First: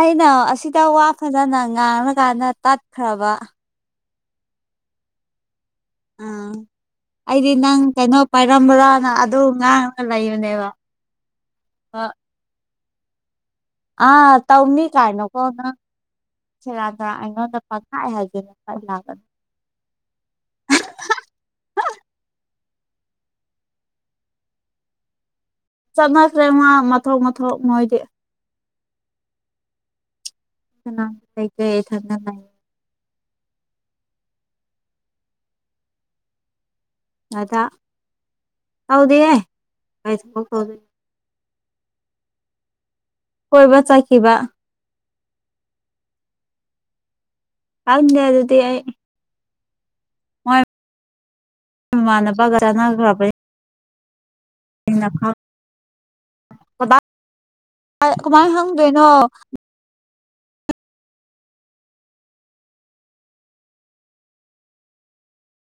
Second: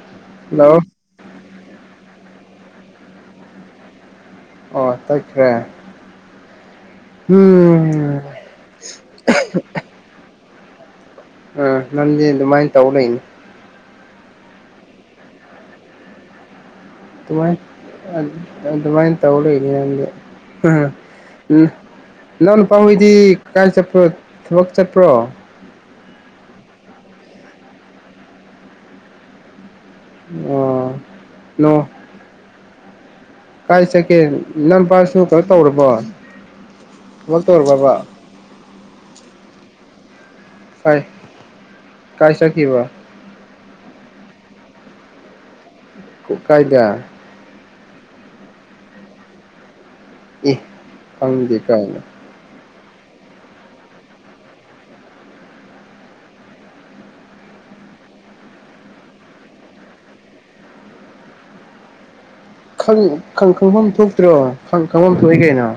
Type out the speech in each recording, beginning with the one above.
ꯑꯩꯅ ꯍꯜꯂꯣ ꯑꯁꯤꯗ ꯋꯥ ꯐꯖꯅ ꯉꯥꯡꯔꯀꯥꯟꯗ ꯇꯠꯈ꯭ꯔꯕ ꯑꯣ ꯇꯠꯈ꯭ꯔꯦ ꯑꯥ ꯑꯩꯗꯤ ꯅꯪ ꯎꯝ ꯀꯩꯅꯣ ꯄꯥꯏꯔꯝꯕ꯭ꯔꯥꯅ ꯑꯗꯨ ꯉꯥꯡꯉꯒ ꯂꯩꯕꯅꯦꯕ ꯑ ꯅꯪꯗꯤ ꯑꯗꯨꯃꯥꯏꯅ ꯇꯧ ꯂꯩꯅꯤ ꯑꯥ ꯇꯧꯅꯤ ꯀꯥꯏ ꯅ ꯀꯣ ꯅꯪ [unintelligible] ꯑꯗꯨꯃꯥꯏ ꯄꯪꯍꯥꯏ ꯑ ꯍꯥꯏꯖꯤꯜꯂ ꯐꯠ ꯑꯗꯨꯃꯥꯏꯟ ꯂꯥꯎꯒꯅꯤ ꯇꯧ ꯂꯩ ꯅꯪꯗꯤ ꯎꯝ ꯅ ꯅꯄꯥꯍꯣꯏꯗꯤ ꯀꯥꯏ ꯆꯠꯄ꯭ꯔꯣ ꯊꯕꯛ ꯆꯠꯄ꯭ꯔꯣ ꯆꯠꯅꯈ꯭ꯔꯦ ꯃꯥ ꯃꯊꯣꯛ ꯃꯊꯣꯛ ꯃꯣꯏꯗꯤ ꯑꯣ ꯅꯣ [unintelligible] ꯀꯥꯏ ꯆꯀꯦ ꯅꯪ ꯄꯁꯨ ꯀꯩꯅꯣ ꯇꯧꯔꯕꯣ ꯊꯕꯛ ꯑꯗ ꯇꯧꯔꯕꯕ ꯇꯥꯎꯗꯤꯗꯦ ꯀꯩ ꯊꯕꯛ ꯇꯧ ꯀꯥꯏ ꯀꯥꯏ ꯆꯈꯤꯕ ꯀꯣꯏꯕ ꯆꯈꯤꯕ ꯀꯥꯏꯗ ꯈꯪꯗꯦ ꯑꯗꯨꯗꯤ ꯑꯩ ꯏ ꯈꯪꯗꯦ ꯀꯥꯏ ꯏꯃꯥꯟꯅꯕꯒ ꯆꯥꯅꯒ꯭ꯔꯕꯩ [unintelligible] ꯀꯃꯥꯏ ꯍꯪꯗꯣꯏꯅꯣ ꯈꯪ ꯈꯪ ꯈꯪꯕꯝ ꯊꯣꯛꯇ꯭ꯔꯣ ꯈꯪ ꯈꯪꯕꯝ ꯊꯣꯛꯏ ꯀꯩꯅꯣ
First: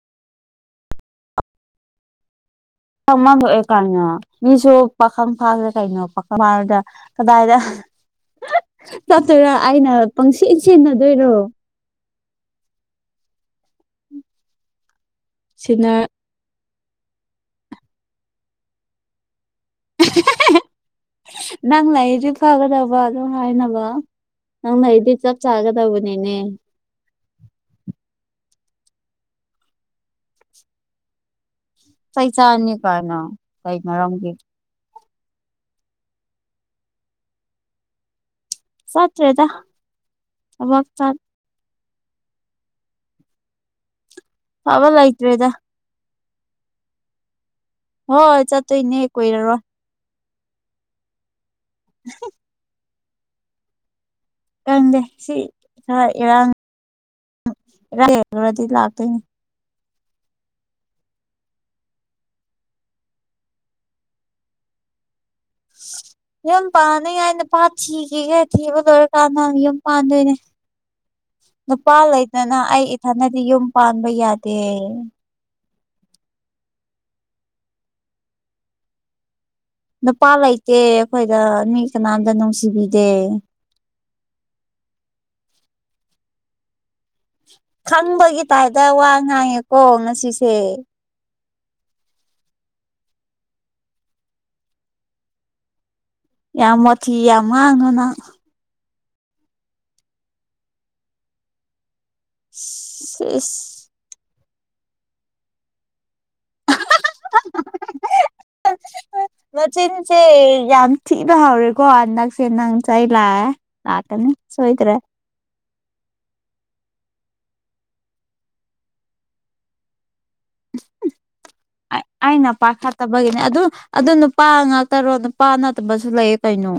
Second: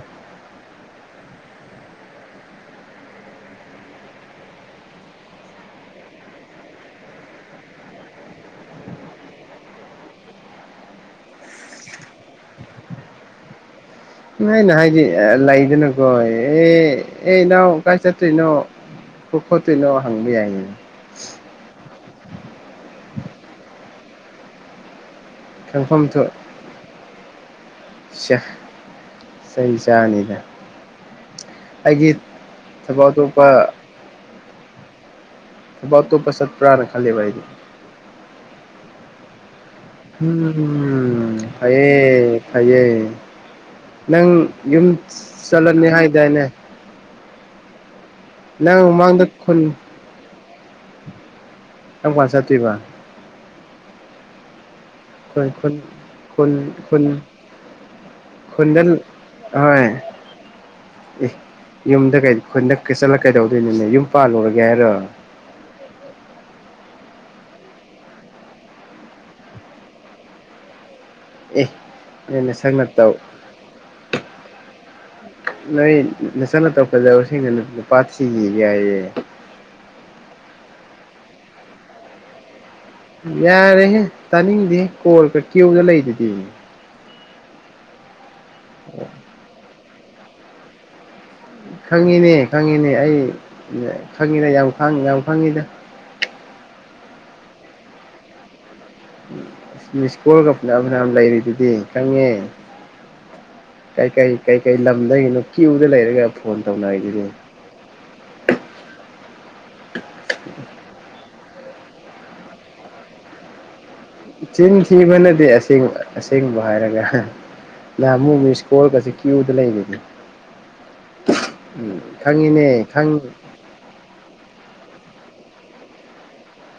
ꯃꯥ ꯃꯥꯡꯊꯣꯛꯑꯦ ꯀꯥꯏꯅ ꯃꯤꯁꯨ ꯄꯥꯈꯪ ꯐꯥꯈ꯭ꯔꯦ ꯀꯩꯅꯣ ꯄꯥꯈꯪ ꯐꯥꯔꯗ ꯀꯗꯥꯏꯗ ꯆꯠꯇꯣꯏꯔꯥ ꯑꯩꯅ ꯄꯪꯁꯤ ꯁꯦꯟꯅꯗꯣꯏꯔꯣ [inaudible] ꯅꯥꯏ ꯅ ꯍꯥꯏꯗꯤ ꯑ ꯁꯤꯅ ꯂꯩꯗꯅꯀꯣ ꯑꯦ ꯑꯦ ꯏꯅꯥꯎ ꯀꯥꯏ ꯆꯠꯇꯣꯏꯅꯣ ꯊꯣꯛ ꯈꯣꯠꯇꯣꯏꯅꯣ ꯍꯪꯕ ꯌꯥꯏ ꯅꯪ ꯂꯩꯗꯤ ꯐꯒꯗꯕ ꯑꯗꯨꯝ ꯍꯥꯏꯅꯕ ꯅꯪ ꯂꯩꯗꯤ ꯆꯠ ꯈꯪꯐꯝꯁꯨ ꯆꯥꯒꯗꯕꯅꯤꯅꯦ ꯁꯦ ꯆꯩ ꯆꯥꯅꯤꯗ ꯑꯩꯒꯤ ꯆꯩ ꯆꯥꯅꯤ ꯊꯕꯛ ꯀꯥꯏꯅ ꯑꯇꯣꯞꯄ ꯀꯩ ꯃꯔꯝꯒꯤ ꯊꯕꯛ ꯑꯇꯣꯞꯄ ꯆꯠꯄ꯭ꯔꯥꯅ ꯈꯜꯂꯤꯕ ꯑꯩꯗꯤ ꯆꯠꯇ꯭ꯔꯦꯗ ꯊꯕꯛ ꯆꯠ ꯎꯝ ꯐꯩꯌꯦ ꯐꯩꯌꯦ ꯅꯪ ꯐꯕ ꯌꯨꯝ ꯂꯩꯇ꯭ꯔꯦꯗ ꯆꯠꯂꯅꯤ ꯍꯥꯏꯗꯥꯏꯅꯦ ꯍꯣꯏ ꯅꯪ ꯆꯠꯇꯣꯏꯅꯦ ꯃꯃꯥꯡꯗ ꯀꯨꯏꯔꯔꯣꯏ ꯈꯨꯟ ꯀꯝꯀꯥꯟ ꯆꯠꯇꯣꯏꯕ ꯀꯪꯗꯦ ꯁꯤ ꯈꯨꯟ ꯈꯨꯟ ꯈꯔ ꯏꯔꯥꯡ ꯈꯨꯟ ꯈꯨꯟ ꯏꯔꯥꯏ ꯈꯔꯗꯤ ꯈꯨꯟꯗ ꯂꯥꯛꯇꯣꯏꯅꯦ ꯍꯣꯏ ꯑꯦ ꯌꯨꯝꯗ ꯀꯩ ꯈꯨꯟꯗꯥ ꯆꯠꯂ ꯀꯩꯗꯧꯗꯣꯏꯅꯤꯅꯦ ꯌꯨꯝ ꯄꯥꯜꯂꯨꯔꯒꯦ ꯍꯥꯏꯔꯣ [unintelligible] ꯌꯨꯝ ꯄꯥꯟꯅꯤꯡꯉꯥꯏ ꯅꯨꯄꯥ ꯊꯤꯈꯤꯒꯦ ꯊꯤꯕ ꯂꯣꯏꯔꯀꯥꯟꯗ ꯌꯨꯝ ꯄꯥꯟꯗꯣꯏꯅꯦ ꯑꯦ ꯅꯨꯄꯥ ꯅꯣꯏ ꯂꯩꯇꯅꯥ ꯅꯁꯛ ꯑꯩ ꯅꯇꯧ ꯏꯊꯟꯅꯗꯤ ꯌꯨꯝ ꯄꯥꯟꯕ ꯌꯥꯗꯦ ꯅꯣꯏ ꯅꯆꯠ ꯅꯇꯧ ꯐꯖꯕꯁꯤꯡꯅ ꯅꯨꯄꯥ ꯊꯤꯈꯤꯒꯦ ꯍꯥꯏꯌꯦ ꯅꯨꯄꯥ ꯂꯩꯇꯦ ꯑꯩꯈꯣꯏꯗ ꯃꯤ ꯀꯅꯥꯝꯇ ꯅꯨꯡꯁꯤꯕꯤ ꯌꯥꯔꯦꯍꯦ ꯇꯥꯅꯤꯡꯗꯦ ꯀꯣꯜꯒ ꯀ꯭ꯌꯨꯗ ꯂꯩꯗꯨꯗꯤ ꯈꯪꯕꯒꯤ ꯇꯥꯏꯞꯇ ꯋꯥ ꯉꯥꯡꯉꯦꯀꯣ ꯉꯁꯤꯁꯦ ꯈꯪꯉꯤꯅꯦ ꯈꯪꯉꯤꯅꯦ ꯑꯩ ꯈꯪꯉꯤꯗ ꯌꯥꯝ ꯌꯥꯝ ꯈꯪꯉꯤꯗ ꯌꯥꯝ ꯋꯥꯊꯤ ꯌꯥꯝ ꯉꯥꯡꯅꯨ ꯅꯪ ꯃꯤꯁꯀꯣꯜꯒ ꯐꯅꯌꯥꯝ ꯐꯅꯌꯥꯝ ꯂꯩꯔꯤꯗꯨꯗꯤ ꯈꯪꯉꯦ ꯏꯁ ꯀꯩꯀꯩ ꯀꯩꯀꯩ ꯂꯝꯗꯒꯤꯅꯣ ꯀ꯭ꯌꯨꯗ ꯂꯩꯔꯒ ꯐꯣꯟ ꯇꯧꯅꯔꯤꯗꯨ ꯅꯆꯤꯟꯁꯦ ꯌꯥꯝ ꯊꯤꯅ ꯍꯧꯔꯦꯀꯣ ꯍꯟꯗꯛꯁꯦ ꯅꯪ ꯆꯩ ꯂꯥꯛꯑꯦ ꯂꯥꯛꯀꯅꯤ ꯆꯤꯟ ꯁꯣꯏꯗ꯭ꯔꯦ ꯊꯤꯕ ꯅꯠꯇꯦ ꯑꯁꯦꯡ ꯑꯁꯦꯡꯕ ꯍꯥꯏꯔꯒ ꯅꯍꯥꯟꯃꯨꯛ ꯃꯤꯁꯀꯣꯜꯒꯖꯦ ꯀ꯭ꯌꯨꯗ ꯂꯩꯕꯅꯤ ꯑꯩꯅ ꯈꯪꯉꯤꯅꯦ ꯈꯪꯉꯤ ꯄꯥꯏꯈꯠꯇꯕꯒꯤꯅꯦ ꯑꯗꯨ ꯑꯗꯨ ꯅꯨꯄꯥ ꯉꯥꯛꯇꯔꯣ ꯅꯨꯄꯥ ꯅꯠꯇꯕꯁꯨ ꯂꯩꯌꯦ ꯀꯩꯅꯣ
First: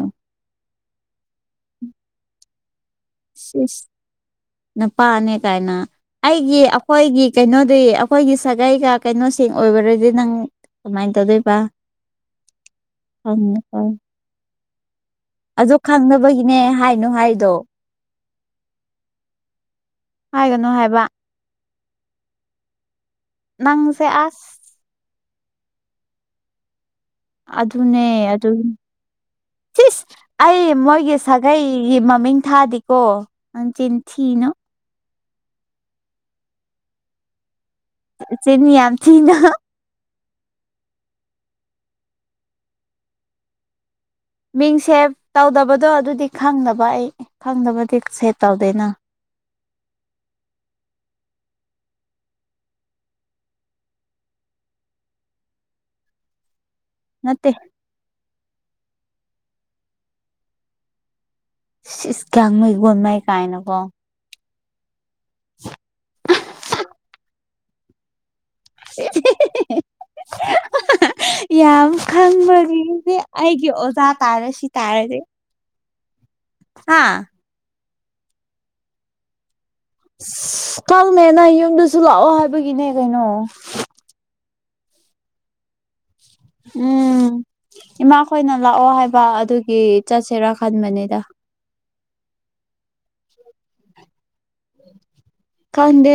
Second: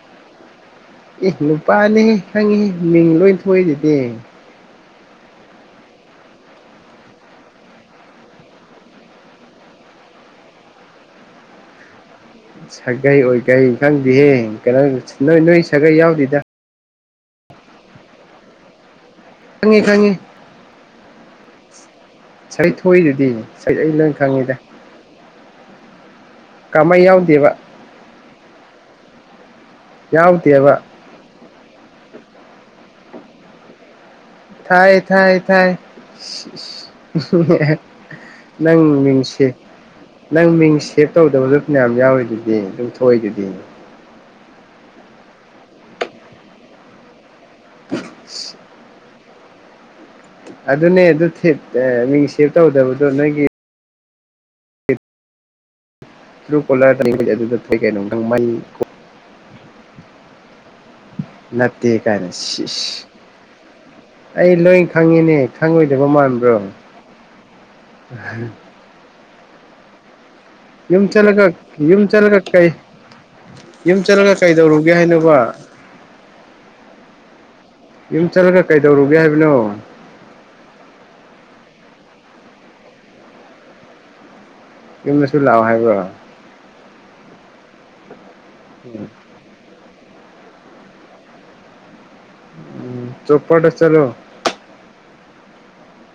ꯑꯤ ꯅꯨꯄꯥꯅꯦꯍꯤ ꯈꯪꯉꯤ ꯃꯤꯡ ꯂꯣꯏ ꯁꯤꯁ ꯊꯣꯛꯏꯗꯨꯗꯤ ꯅꯨꯄꯥꯅꯦ ꯀꯥꯏꯅ ꯑꯩꯒꯤ ꯑꯩꯈꯣꯏꯒꯤ ꯀꯩꯅꯣꯗꯤ ꯑꯩꯈꯣꯏꯒꯤ ꯁꯥꯒꯩꯒ ꯀꯩꯅꯣꯁꯤꯡ ꯑꯣꯏꯕꯔꯗꯤ ꯅꯪ ꯀꯃꯥꯏ ꯇꯧꯗꯣꯏꯕ ꯁꯥꯒꯩ ꯑꯣꯏꯈꯩ ꯈꯪꯉꯦꯀꯣ ꯈꯪꯗꯤꯌꯦ [unintelligible] ꯑꯗꯨ ꯈꯪꯗꯕꯒꯤꯅꯦ ꯍꯥꯏꯅꯨ ꯍꯥꯏꯗꯣ ꯈꯪꯉꯦ ꯈꯪꯉꯤ ꯍꯥꯏꯒꯅꯣ ꯍꯥꯏꯕ ꯁꯥꯏꯊꯣꯛꯏꯗꯨꯗꯤ ꯁ ꯑꯩ ꯅꯪꯁꯦ ꯂꯣꯏ ꯑꯁ ꯈꯪꯉꯤꯗ ꯀꯥꯃꯩ ꯌꯥꯎꯗꯦꯕꯥ ꯑꯗꯨꯅꯦ ꯑꯗꯨ ꯁꯤꯁ ꯑꯩ ꯌꯥꯎꯗꯦꯕ ꯃꯣꯏꯒꯤ ꯁꯥꯒꯩꯒꯤ ꯃꯃꯤꯡ ꯊꯥꯗꯤꯀꯣ ꯅꯪ ꯆꯤꯟ ꯊꯤꯅꯨ ꯊꯥꯏ ꯊꯥꯏ ꯊꯥꯏ ꯆꯤꯟ ꯅꯪ ꯌꯥꯝ ꯊꯤꯅ ꯃꯤꯡꯁꯤ ꯅꯪ ꯃꯤꯡ ꯁꯦꯞ ꯇꯧꯗꯕꯁꯨ ꯃꯌꯥꯝ ꯌꯥꯎꯋꯤ ꯑꯗꯨꯗꯤ ꯑꯗꯨꯝꯊꯏ ꯑꯗꯨꯗꯤ ꯃꯤꯡ ꯁꯦꯞ ꯇꯧꯗꯕꯗꯣ ꯑꯗꯨꯗꯤ ꯈꯪꯗꯕ ꯑꯩ ꯈꯪꯗꯕꯗꯤ ꯁꯦꯞ ꯇꯧꯗꯣꯏꯅ ꯑꯗꯨꯅꯦ ꯑꯗꯨ ꯊ ꯃꯤꯡ ꯁꯦꯞ ꯇꯧꯗꯕꯗꯣ ꯅꯣꯏꯒꯤ ꯇꯨꯀꯣꯂꯥ ꯅꯠꯇꯦ ꯑꯗꯨꯗ ꯀꯩꯅꯣ ꯂꯠꯇ ꯁꯤꯁ ꯀꯅ ꯒ꯭ꯌꯥꯡꯃꯩ ꯒꯣꯟꯃꯩ ꯀꯥꯏꯅꯀꯣ ꯑꯩ ꯂꯣꯏ ꯈꯪꯉꯤꯅꯦ ꯈꯪꯉꯣꯏꯗꯕ ꯃꯥꯟꯕ꯭ꯔꯣ ꯌꯨꯝ ꯆꯠꯂꯒ [inaudible] ꯌꯥꯝ ꯌꯨꯝ ꯆꯠꯂꯒ ꯀꯩ ꯈꯪꯕꯒꯤꯅꯦ ꯑꯩꯒꯤ ꯌꯨꯝ ꯑꯣꯖꯥ ꯆꯠꯂꯒ ꯇꯥꯔ ꯁꯤ ꯀꯩꯗꯧꯔꯨꯒꯦ ꯇꯥꯔꯁꯦ [inaudible] ꯍꯥꯏꯅꯣꯕ ꯍꯥꯥ ꯌꯨꯝ ꯆꯠꯂꯒ ꯀꯩꯗꯧꯔꯨꯒꯦ ꯍꯥꯏꯕꯅꯣ ꯑ ꯀꯪꯃꯦꯅ ꯌꯨꯝꯗꯁꯨ ꯂꯥꯛꯑꯣ ꯍꯥꯏꯕꯒꯤꯅꯦ ꯀꯩꯅꯣ ꯀ ꯂꯁꯨ ꯂꯥꯎꯑꯣ ꯍꯥꯏꯕꯣ ꯎꯝ ꯏꯃꯥꯈꯣꯏꯅ ꯂꯥꯛꯑꯣ ꯍꯥꯏꯕ ꯑꯗꯨꯒꯤ ꯆꯠꯁꯤꯔꯥ ꯈꯟꯕꯅꯤꯗ ꯎꯝ ꯆꯣꯞꯄꯠꯁ ꯆꯂꯣ ꯈꯪꯗꯦ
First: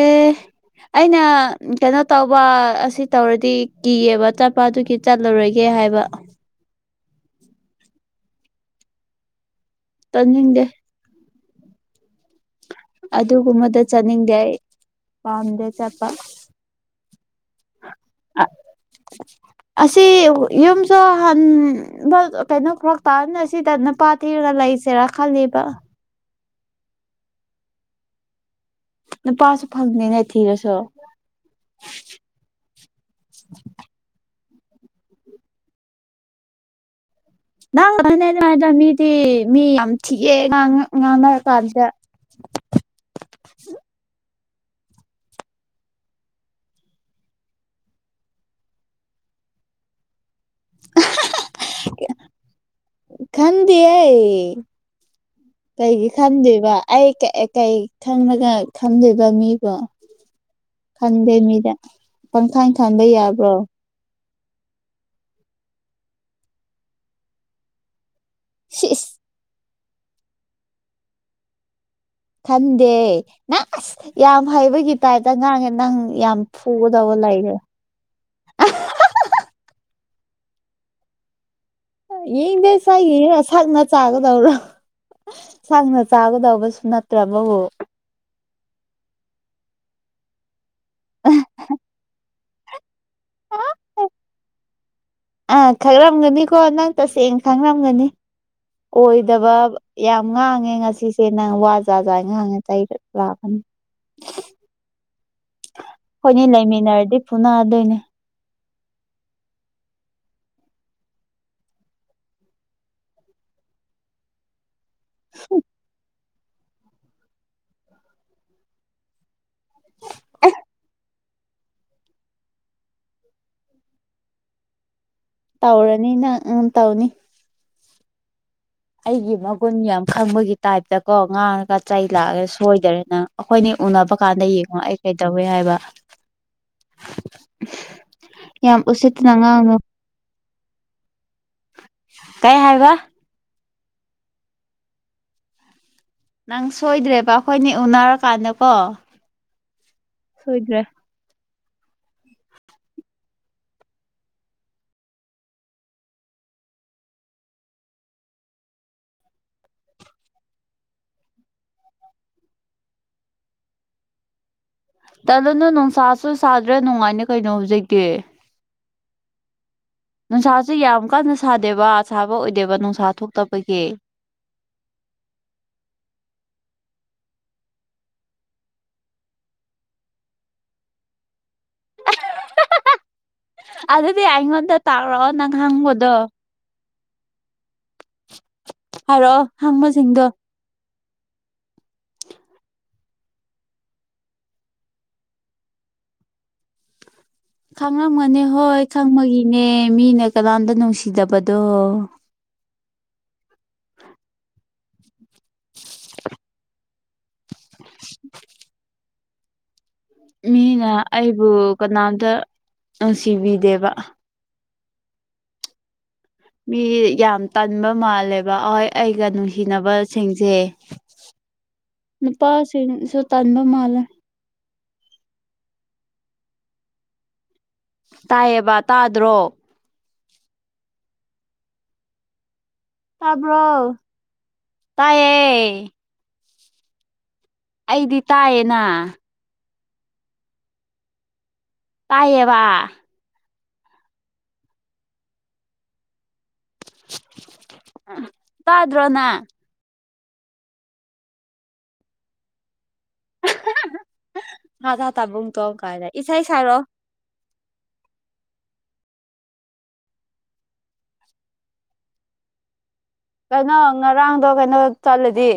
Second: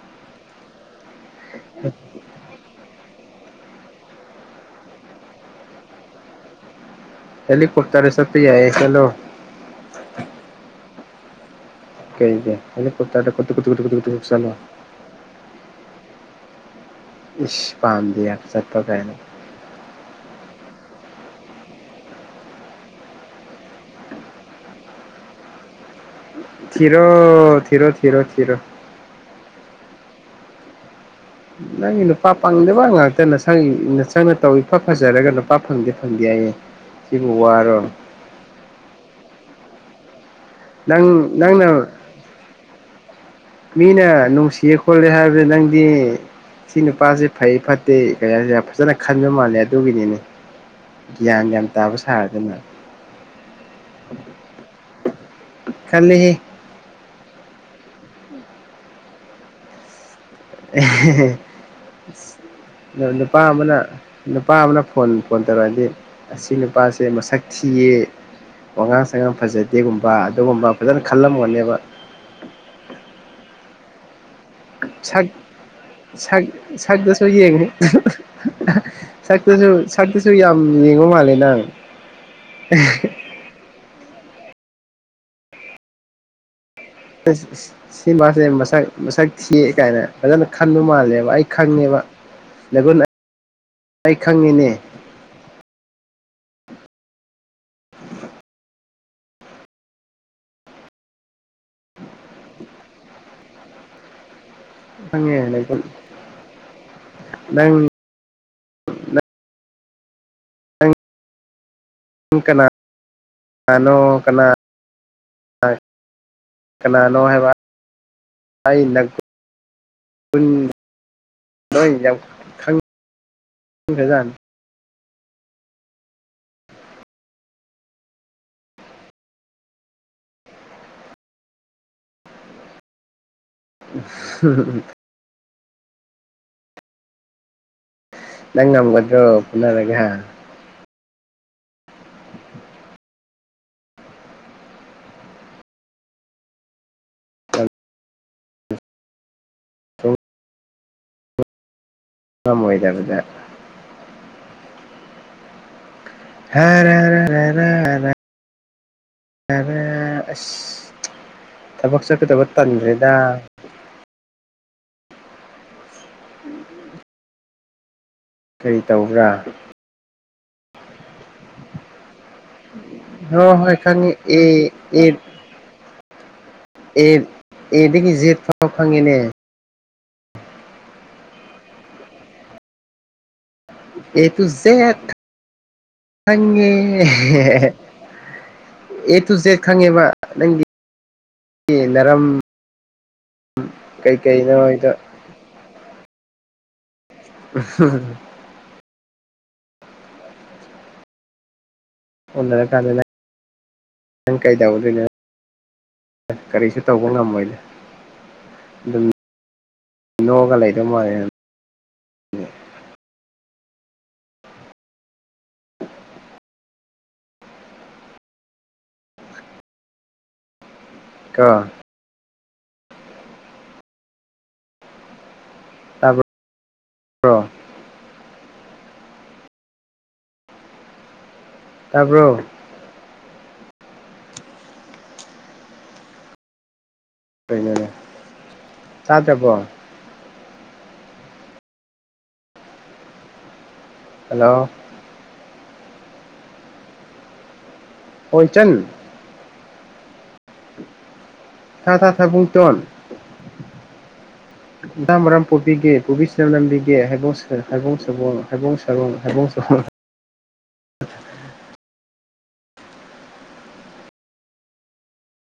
ꯑꯩꯅ ꯀꯩꯅꯣ ꯇꯧ ꯋꯥ ꯑꯁꯤ ꯇꯧꯔꯗꯤ ꯀꯤꯌꯦꯕ ꯆꯠꯄ ꯑꯗꯨꯒꯤ ꯆꯠꯂꯨꯔꯣꯏꯒꯦ ꯍꯥꯏꯕ ꯁꯦꯜ ꯈꯨꯔꯇꯥꯔꯦ ꯁꯠꯨ ꯌꯦꯁꯂꯣ ꯇꯅꯤꯡꯗꯦ ꯍꯦꯂꯨ ꯀꯨꯠꯠꯔꯗ ꯀ ꯀ ꯀ ꯑꯗꯨꯒꯨꯝꯕꯗ ꯆꯠꯅꯤꯡꯗꯦ ꯆꯠꯂꯣ ꯑꯩ ꯄꯥꯝꯗꯦ ꯆꯠꯄ ꯏ ꯄꯥꯥꯝꯗꯦ ꯌꯥꯃꯄꯥ ꯀꯥꯏꯅꯥ ꯑꯁꯤ ꯌꯨꯝꯁꯨ ꯀꯩꯅꯣ ꯈꯔ ꯇꯥꯅ ꯁꯤꯗ ꯅꯨꯄꯥ ꯊꯤꯔꯒ ꯂꯩꯁꯦꯔꯥ ꯈꯂꯦꯕ ꯊꯤꯔꯣ ꯊꯤꯔꯣ ꯊꯔꯣ ꯊꯤꯔꯣ ꯅꯨꯄꯥꯁꯨ ꯐꯪꯗꯦꯅꯦ ꯊꯤꯔꯁꯨ ꯅꯪꯒꯤ ꯅꯨꯄꯥ ꯄꯪꯗꯕ ꯉꯥꯛꯇ ꯅꯁꯪ ꯅꯁꯪꯅ ꯇꯧ ꯏꯐ ꯐꯖꯔꯒ ꯅꯨꯄꯥ ꯐꯪꯗꯦ ꯐꯪꯗꯦ ꯍꯥꯏꯌꯦ ꯑ ꯁꯤꯕꯨ ꯋꯥꯔꯣ ꯅꯪ ꯉꯅꯦ ꯑꯗꯨꯉꯥꯏꯗ ꯃꯤꯗꯤ ꯃꯤ ꯌꯥꯝ ꯊꯤꯛꯑꯦ ꯅꯪ ꯉꯥꯡꯅꯔ ꯅꯪꯅ ꯀꯥꯟꯗ ꯃꯤꯅ ꯅꯨꯡꯁꯤꯌꯦ ꯈꯣꯠꯂꯦ ꯍꯥꯏꯕꯗ ꯅꯪꯗꯤ ꯁꯤ ꯅꯨꯄꯥꯁꯤ ꯐꯩ ꯐꯠꯇꯦ ꯀꯩ ꯍꯥꯏꯁꯦ ꯌꯥꯝ ꯐꯖꯅ ꯈꯟꯕ ꯃꯥꯜꯂꯦ ꯑꯗꯨꯒꯤꯅꯤꯅꯦ ꯒ꯭ꯌꯥꯟ ꯒ꯭ꯌꯥ ꯇꯥꯕ ꯁꯥꯔꯗꯅ ꯈꯟꯗꯦ ꯑꯩ ꯀꯩꯒꯤ ꯈꯜꯂꯦꯍꯦ ꯈꯟꯗꯦꯕ ꯑꯩ ꯀꯩ ꯈꯪꯒ ꯈꯪꯗꯕ ꯃꯤꯕꯣ ꯈꯟꯗꯦ ꯃꯤꯗ ꯄꯪꯈꯟ ꯈꯟꯕ ꯅꯨꯄꯥ ꯌꯥꯕ꯭ꯔꯣ ꯑꯃꯅ ꯅꯨꯄꯥ ꯑꯃꯅ ꯐꯣꯟ ꯐꯣꯟ ꯇꯧꯔꯛꯑꯗꯤ ꯑꯁꯤ ꯅꯨꯄꯥꯁꯦ ꯃꯁꯛ ꯊꯤꯌꯦ ꯋꯥꯉꯥꯡ ꯁꯤꯁ ꯁꯉꯥꯡ ꯐꯖꯗꯦꯒꯨꯝꯕ ꯑꯗꯨꯒꯨꯝꯕ ꯐꯖꯅ ꯈꯜꯂꯝꯒꯅꯦꯕ ꯈꯟꯗꯦ ꯑ ꯁ ꯅ ꯌꯥꯝ ꯍꯩꯕꯒꯤ ꯁꯛ ꯇꯥꯏꯞꯇ ꯉꯥꯡꯉꯦ ꯅꯪ ꯌꯥꯝ ꯁꯛ ꯐꯨꯒꯗꯕ ꯁꯛꯇꯁꯨ ꯂꯩꯔꯦ ꯌꯦꯡꯉꯤ ꯁꯛꯇꯁꯨ ꯁꯛꯇꯁꯨ ꯌꯥꯝ ꯌꯦꯡꯕ ꯃꯥꯜꯂꯦ ꯅꯪ ꯌꯦꯡꯗ ꯆꯥꯏꯒꯤꯔ ꯁꯛꯅ ꯆꯥꯒꯗꯧꯔꯣ ꯁꯛꯅ ꯆꯥꯒꯗꯧꯕꯁꯨ ꯅꯠꯇ ꯁꯤ ꯃꯥꯁꯦ ꯃꯁꯛ ꯃꯁꯛ ꯊꯤ ꯀꯥꯏꯅ ꯐꯖꯅ ꯈꯟꯕ ꯃꯥꯜꯂꯦꯕ ꯑꯩ ꯈꯪꯉꯦꯕ ꯂꯩꯒꯨꯟ ꯑꯩ ꯈꯪꯉꯤꯅꯦ ꯑꯥ ꯈꯪꯔꯝꯒꯅꯤꯀꯣ ꯅꯪ ꯇꯁꯦꯡꯅ ꯈꯪꯔꯝꯒꯅꯤ ꯑꯣꯏꯗꯕ ꯌꯥꯝ ꯉꯥꯡꯉꯦ ꯉꯁꯤꯁꯦ ꯅꯪ ꯋꯥ ꯖꯥ ꯖꯥ ꯉꯥꯡꯉꯦ ꯆꯍꯤ ꯂꯥꯛꯀꯥꯅꯤ ꯈꯪꯉꯦ ꯂꯩꯐꯝ ꯍꯣꯏꯅꯦ ꯂꯩꯃꯤꯟꯅꯔꯗꯤ ꯅꯪ ꯐꯨꯅꯗꯣꯏꯅꯦ ꯅꯒ ꯀꯅ ꯀꯅꯥꯅꯣ ꯀꯅꯥꯥ ꯅꯣ ꯍꯥꯏ ꯕ ꯎ ꯅꯣꯏ ꯌꯥꯝ ꯈꯪ [unintelligible] ꯇꯧꯔꯅꯤ ꯅꯪ ꯎꯝ ꯇꯧꯅꯤ ꯑꯩꯒꯤ ꯃꯒꯨꯟ ꯌꯥꯝ ꯈꯪꯕꯒꯤ ꯇꯥꯏꯞꯇ ꯀꯣ ꯉꯥꯡꯉꯒ ꯆꯩ ꯂꯥꯛꯑꯒ ꯁꯣꯏꯗꯔꯦ ꯅꯪ ꯑꯩꯈꯣꯏꯅꯤ ꯎꯅꯕ ꯀꯥꯟꯗ ꯌꯦꯡꯉꯣ ꯑꯩ ꯀꯩ ꯇꯧꯋꯦ ꯍꯥꯏꯕ ꯅꯪ ꯌꯥꯝ ꯎꯁꯤꯠꯇꯅ ꯉꯝꯒꯗ꯭ꯔꯣ ꯉꯥꯡꯅꯨ ꯐꯨꯅꯔꯒ ꯍꯥ ꯀꯩ ꯍꯥꯏꯕ ꯅꯪ ꯁꯣꯏꯗ꯭ꯔꯦꯕ ꯑꯩꯈꯣꯏꯅꯤ ꯎꯅꯔꯀꯥꯟꯗꯀꯣ ꯁꯣꯏꯗ꯭ꯔꯦ ꯉꯝꯃꯣꯏꯗꯕꯗ [unintelligible] ꯑꯁ ꯊꯕꯛ ꯆꯠꯀꯗꯕ ꯇꯟꯒ꯭ꯔꯦꯗ ꯇꯂꯅꯨ ꯅꯨꯡꯁꯥꯁꯨ ꯁꯥꯗ꯭ꯔꯦ ꯅꯨꯡꯉꯥꯏꯅꯦ ꯀꯩꯅꯣ ꯍꯧꯛꯖꯤꯛ ꯇꯤ ꯀꯩ ꯇꯧꯕ꯭ꯔꯥ ꯅꯨꯡꯁꯥꯁꯨ ꯌꯥꯝ ꯀꯟꯅ ꯁꯥꯗꯦꯕ ꯁꯥꯕ ꯑꯣꯏꯗꯦꯕ ꯅꯨꯡꯁꯥ ꯍꯣꯏ ꯍꯣꯏ ꯊꯣꯛꯇꯕꯒꯤ ꯈꯪꯉꯤ ꯑꯦ ꯑꯦ ꯑꯦ ꯑꯦꯗꯒꯤ ꯖꯦꯠ ꯐꯥꯎ ꯈꯪꯉꯦꯅꯦ ꯑꯗꯨꯗꯤ ꯑꯦ ꯑꯩꯉꯣꯟꯗ ꯇꯥꯎꯔꯣꯑꯣ ꯅꯪ ꯈꯪꯕꯗꯣ ꯉꯦ ꯑꯦ ꯇꯨ ꯍꯥꯏꯔꯛꯑꯣ ꯖꯦꯗ ꯈꯪꯉꯦꯕ ꯍꯪꯕꯁꯤꯡꯗꯣ ꯅꯪꯗꯤ ꯒꯤ ꯅꯔꯝ ꯀꯩ ꯀꯩ ꯅꯣ ꯗꯣ ꯈꯪꯂꯝꯝꯒꯅꯤ ꯍꯣꯏ ꯈꯪꯕꯒꯤꯅꯦ ꯃꯤꯅ ꯀꯅꯥꯝꯗ ꯅꯨꯡꯁꯤꯗꯕꯗꯣ ꯎꯟꯅꯔꯥ ꯀꯥꯟꯗ ꯅꯪ ꯀꯩꯗꯧꯗꯣꯏꯅꯣ ꯀꯔꯤꯁꯨ ꯇꯧꯕ ꯉꯝꯃꯣꯏꯅꯦ ꯑꯗꯨꯝ ꯅꯣꯛꯑꯒ ꯂꯩꯗꯧ ꯃꯤꯅ ꯃꯥꯜꯂꯦ ꯑꯩꯕꯨ ꯀꯅꯥꯝꯇ ꯅꯨꯡꯁꯤꯕꯤꯗꯦꯕ ꯃꯤ ꯌꯥꯝ ꯇꯟꯕ ꯃꯥꯜꯂꯦꯕ ꯑꯍꯣꯏ ꯑꯩꯒ ꯅꯨꯡꯁꯤꯅꯕ ꯁꯤꯡꯁꯦ ꯀꯣ ꯅꯨꯄꯥꯁꯤꯡꯁꯨ ꯇꯟꯕ ꯃꯥꯜꯂꯦ [unintelligible] ꯇꯥꯏꯌꯦꯕ ꯇꯥꯗ꯭ꯔꯣ ꯇꯥꯕ꯭ꯔꯣ ꯇꯥꯕ꯭ꯔꯣ ꯇꯥꯏꯌꯦ ꯑꯩꯗꯤ ꯇꯥꯏꯌꯦꯅ ꯇꯥꯕꯣ ꯇꯥꯏꯌꯦꯕ ꯍꯜꯂꯣ ꯍꯣꯏ ꯆꯟ ꯇꯥꯗꯔꯣ ꯅꯪ ꯊꯥ ꯊꯥ ꯊꯕꯨꯡꯇꯣꯟ ꯊꯥ ꯊꯥ ꯗꯥ ꯃꯔꯝ ꯇꯥꯕꯨꯡ ꯇꯣꯡ ꯄꯣꯕꯤꯒꯦ ꯀꯥꯏꯅ ꯏꯁꯩ ꯄꯣꯕꯤꯁꯥꯅꯝ ꯁꯛꯔꯛꯑꯣ ꯅꯝꯕꯤꯒꯦ ꯍꯥꯏꯕꯣꯡ ꯍꯩꯕꯣꯡ ꯁꯕꯣꯡ ꯍꯩꯕꯣꯡ ꯁꯔꯣꯡ ꯀꯩꯅꯣ ꯉꯔꯥꯡꯗꯣ ꯀꯩꯅꯣ ꯆꯠꯂꯗꯤ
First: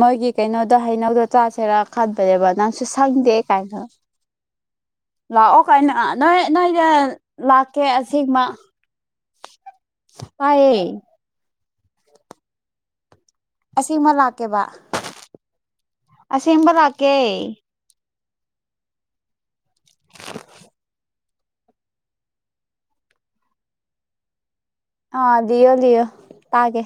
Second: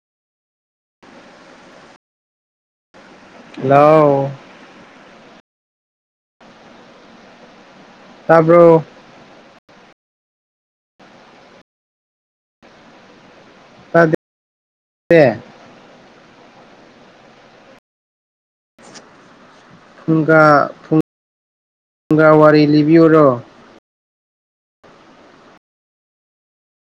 ꯃꯣꯏꯒꯤ ꯀꯩꯅꯣꯗꯣ ꯍꯩꯅꯧꯗꯣ ꯆꯥꯁꯦꯔꯥ ꯈꯟꯕꯅꯦꯕ ꯅꯪꯁꯨ ꯁꯪꯗꯦ ꯀꯥꯏꯅ ꯍꯜꯂꯣ ꯂꯥꯛꯑꯣ ꯀꯥꯏꯅꯣ ꯅꯣꯏ ꯅꯣꯏꯅꯦ ꯂꯥꯛꯀꯦ ꯇꯥꯕꯔꯣ ꯇꯥꯌꯦ ꯑꯁꯦꯡꯃ ꯂꯥꯛꯀꯦꯕ [unintelligible] ꯑꯁꯦꯡꯕ ꯂꯥꯛꯀꯦ ꯐꯨꯡꯒꯥ ꯐꯨꯡꯒꯥ ꯋꯥꯔꯤ ꯂꯤꯕꯤꯌꯨꯔꯣ ꯑꯥ ꯂꯤꯌꯣ ꯂꯤꯌꯣ ꯇꯥꯒꯦ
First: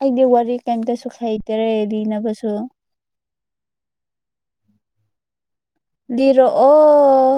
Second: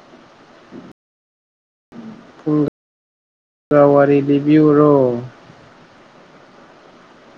ꯑꯩꯗꯤ ꯋꯥꯔꯤ ꯀꯩꯝꯇꯁꯨ ꯍꯩꯇꯔꯦ ꯂꯤꯅꯕ ꯐꯨꯡꯒꯥ ꯋꯥꯔꯤ ꯂꯤꯕꯤꯌꯨꯔꯣ ꯂꯤꯔꯛꯑꯣ